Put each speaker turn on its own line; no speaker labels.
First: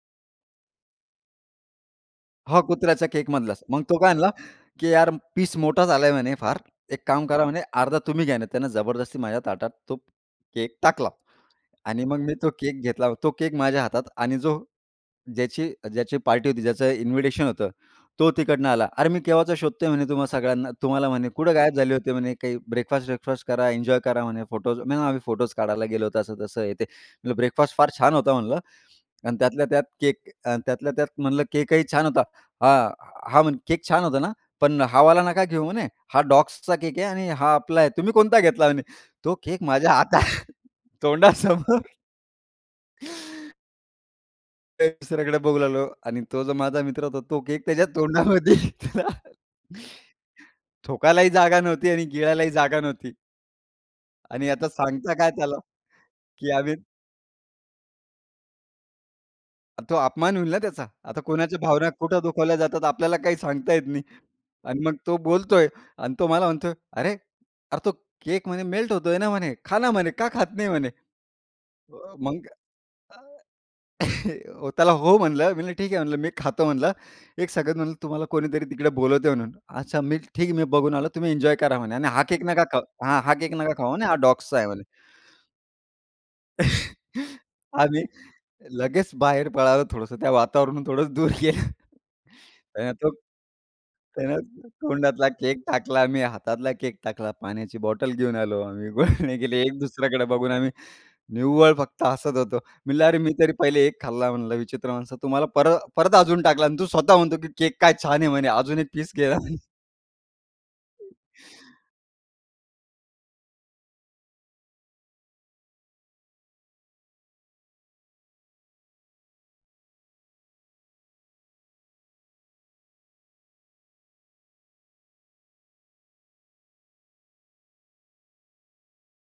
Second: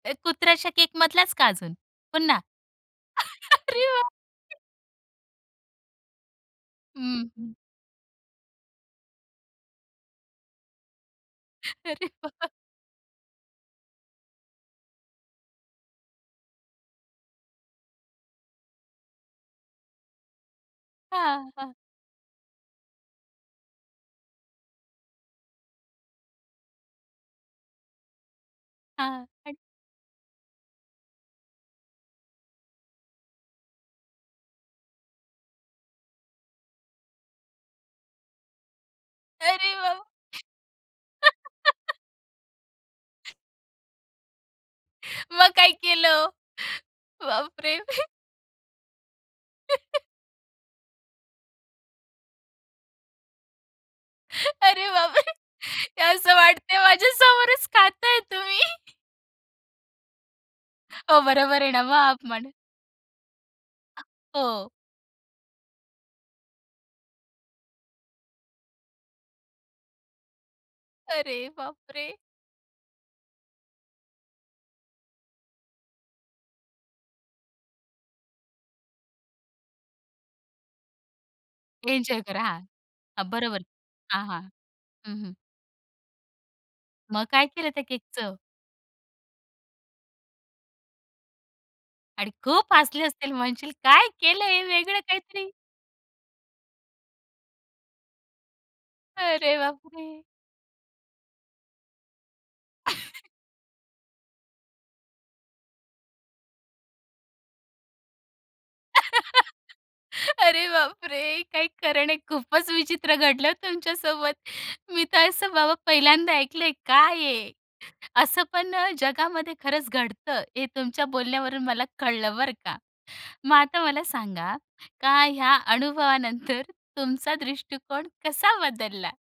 अ, कुत्र्याच्या केकमधलाच का अजून, पुन्हा?
हो, कुत्र्याच्या केकमधलाच. मग
अरे,
तो काय
बापरे!
म्हणला, की "यार, पीस मोठाच झाला आहे," म्हणे, "फार, एक काम
हं,
करा,"
हं.
म्हणे, "अर्धा तुम्ही घ्या ना." त्यानं जबरदस्ती माझ्या ताटात तो केक टाकला आणि
अरे
मग मी
बा
तो केक घेतला. तो केक माझ्या हातात आणि जो ज्याची ज्याची पार्टी होती, ज्याचं इन्व्हिटेशन होतं, तो तिकडनं आला. "अरे, मी केव्हाचा शोधतोय," म्हणे, "तुम्हा सगळ्यांना तुम्हाला," म्हणे,
हां,
"कुठे गायब
हां.
झाले होते," म्हणे, "काही ब्रेकफास्ट-वेकफास्ट करा, एन्जॉय करा," म्हणे, "फोटोज" नाही म्हणे, "आम्ही फोटोज काढायला गेलो होतो, असं-तसं हे ते." म्हटलं, ब्रेकफास्ट फार छान होता म्हटलं
हां,
आणि
अन
त्यातल्या त्यात केक आणि त्यातल्या त्यात म्हटलं, "केकही छान होता." हां, हा म्हणे, "केक छान होता ना? पण हा वाला नका घेऊ," म्हणे, "हा डॉग्सचा केक आहे आणि हा आपला आहे." तुम्ही "कोणता घेतला?" म्हणे तो केक
अरे
माझ्या
बाप.
हातात तोंडासमोर एक दुसऱ्याकडे
मग
बघू
काय
लागलो
केलं
आणि
हो?
तो जो माझा मित्र होता, तो केक
बापरे.
त्याच्या तोंडामध्ये होता. थूकायलाही जागा नव्हती आणि गिळलाही जागा नव्हती. आणि आता
अरे
सांगता
बाबा
काय
रे!
त्याला,
हे असं
की आम्ही
वाटतंय माझ्या समोरच खाताय तुम्ही.
तो अपमान होईल ना त्याचा,
हो,
आता कोणाच्या
बरोबर आहे ना,
भावना
मग
कुठं
अपमान.
दुखावल्या जातात, आपल्याला काही सांगता येत नाही
हो.
आणि मग तो बोलतोय आणि तो मला म्हणतोय, "अरे, अरे, तो केक म्हणे मेल्ट होतोय ना," म्हणे, "खा," म्हणे, "का खात नाही," म्हणे?
अरे,
अ,
बापरे!
मग अ, त्याला "हो," म्हणलं मी. म्हणलं, "ठीक आहे," म्हणलं, "मी खातो," म्हणलं, एक [unintelligible] म्हणलं, "तुम्हाला कोणीतरी तिकडे बोलवते म्हणून." "अच्छा, मी ठीक आहे, मी बघून आलो. तुम्ही एन्जॉय करा," म्हणे आणि
एन्जॉय
"हा
करा,
केक
हां.
नका खाऊ" हां,
हां,
"हा केक
बरोबर.
नका खाऊ," म्हणे, "हा
हां, हां.
डॉग्सचा आहे," म्हणे.
हं, हं. मग काय केलं त्या
आम्ही
केकचं?
लगेच बाहेर पळालो. थोडंसं त्या वातावरणापासून थोडंसं दूर गेलो,
आणि खूप
त्यानं
हसले
तो
असतील, म्हणशील, काय
त्यानं
केलं हे वेगळं
तोंडातला
काहीतरी.
केक टाकला, मी हातातला केक टाकला. पाण्याची बॉटल घेऊन आलो. आम्ही गुळणे
अरे
केले.
बापरे!
एक-दुसऱ्याकडे बघून आम्ही निव्वळ फक्त हसत होतो. म्हणलं, "अरे, मी तरी पहिले 1 खाल्ला," म्हणलं, "विचित्र माणसा, तु मला पर अ, परत अजून टाकला आणि तू स्वतः म्हणतो, की केक काय छान आहे," म्हणे, "अजून 1 पीस घे ना," म्हणे.
अरे, बापरे! काही खरं नाही, खूपच विचित्र घडलं तुमच्यासोबत. मी तर असं बाबा पहिल्यांदा ऐकलंय. काय आहे असं पण जगामध्ये खरंच घडतं, हे तुमच्या बोलण्यावरून मला कळलं बरं का. मग आता मला सांगा का ह्या अनुभवानंतर तुमचा दृष्टिकोन कसा बदलला?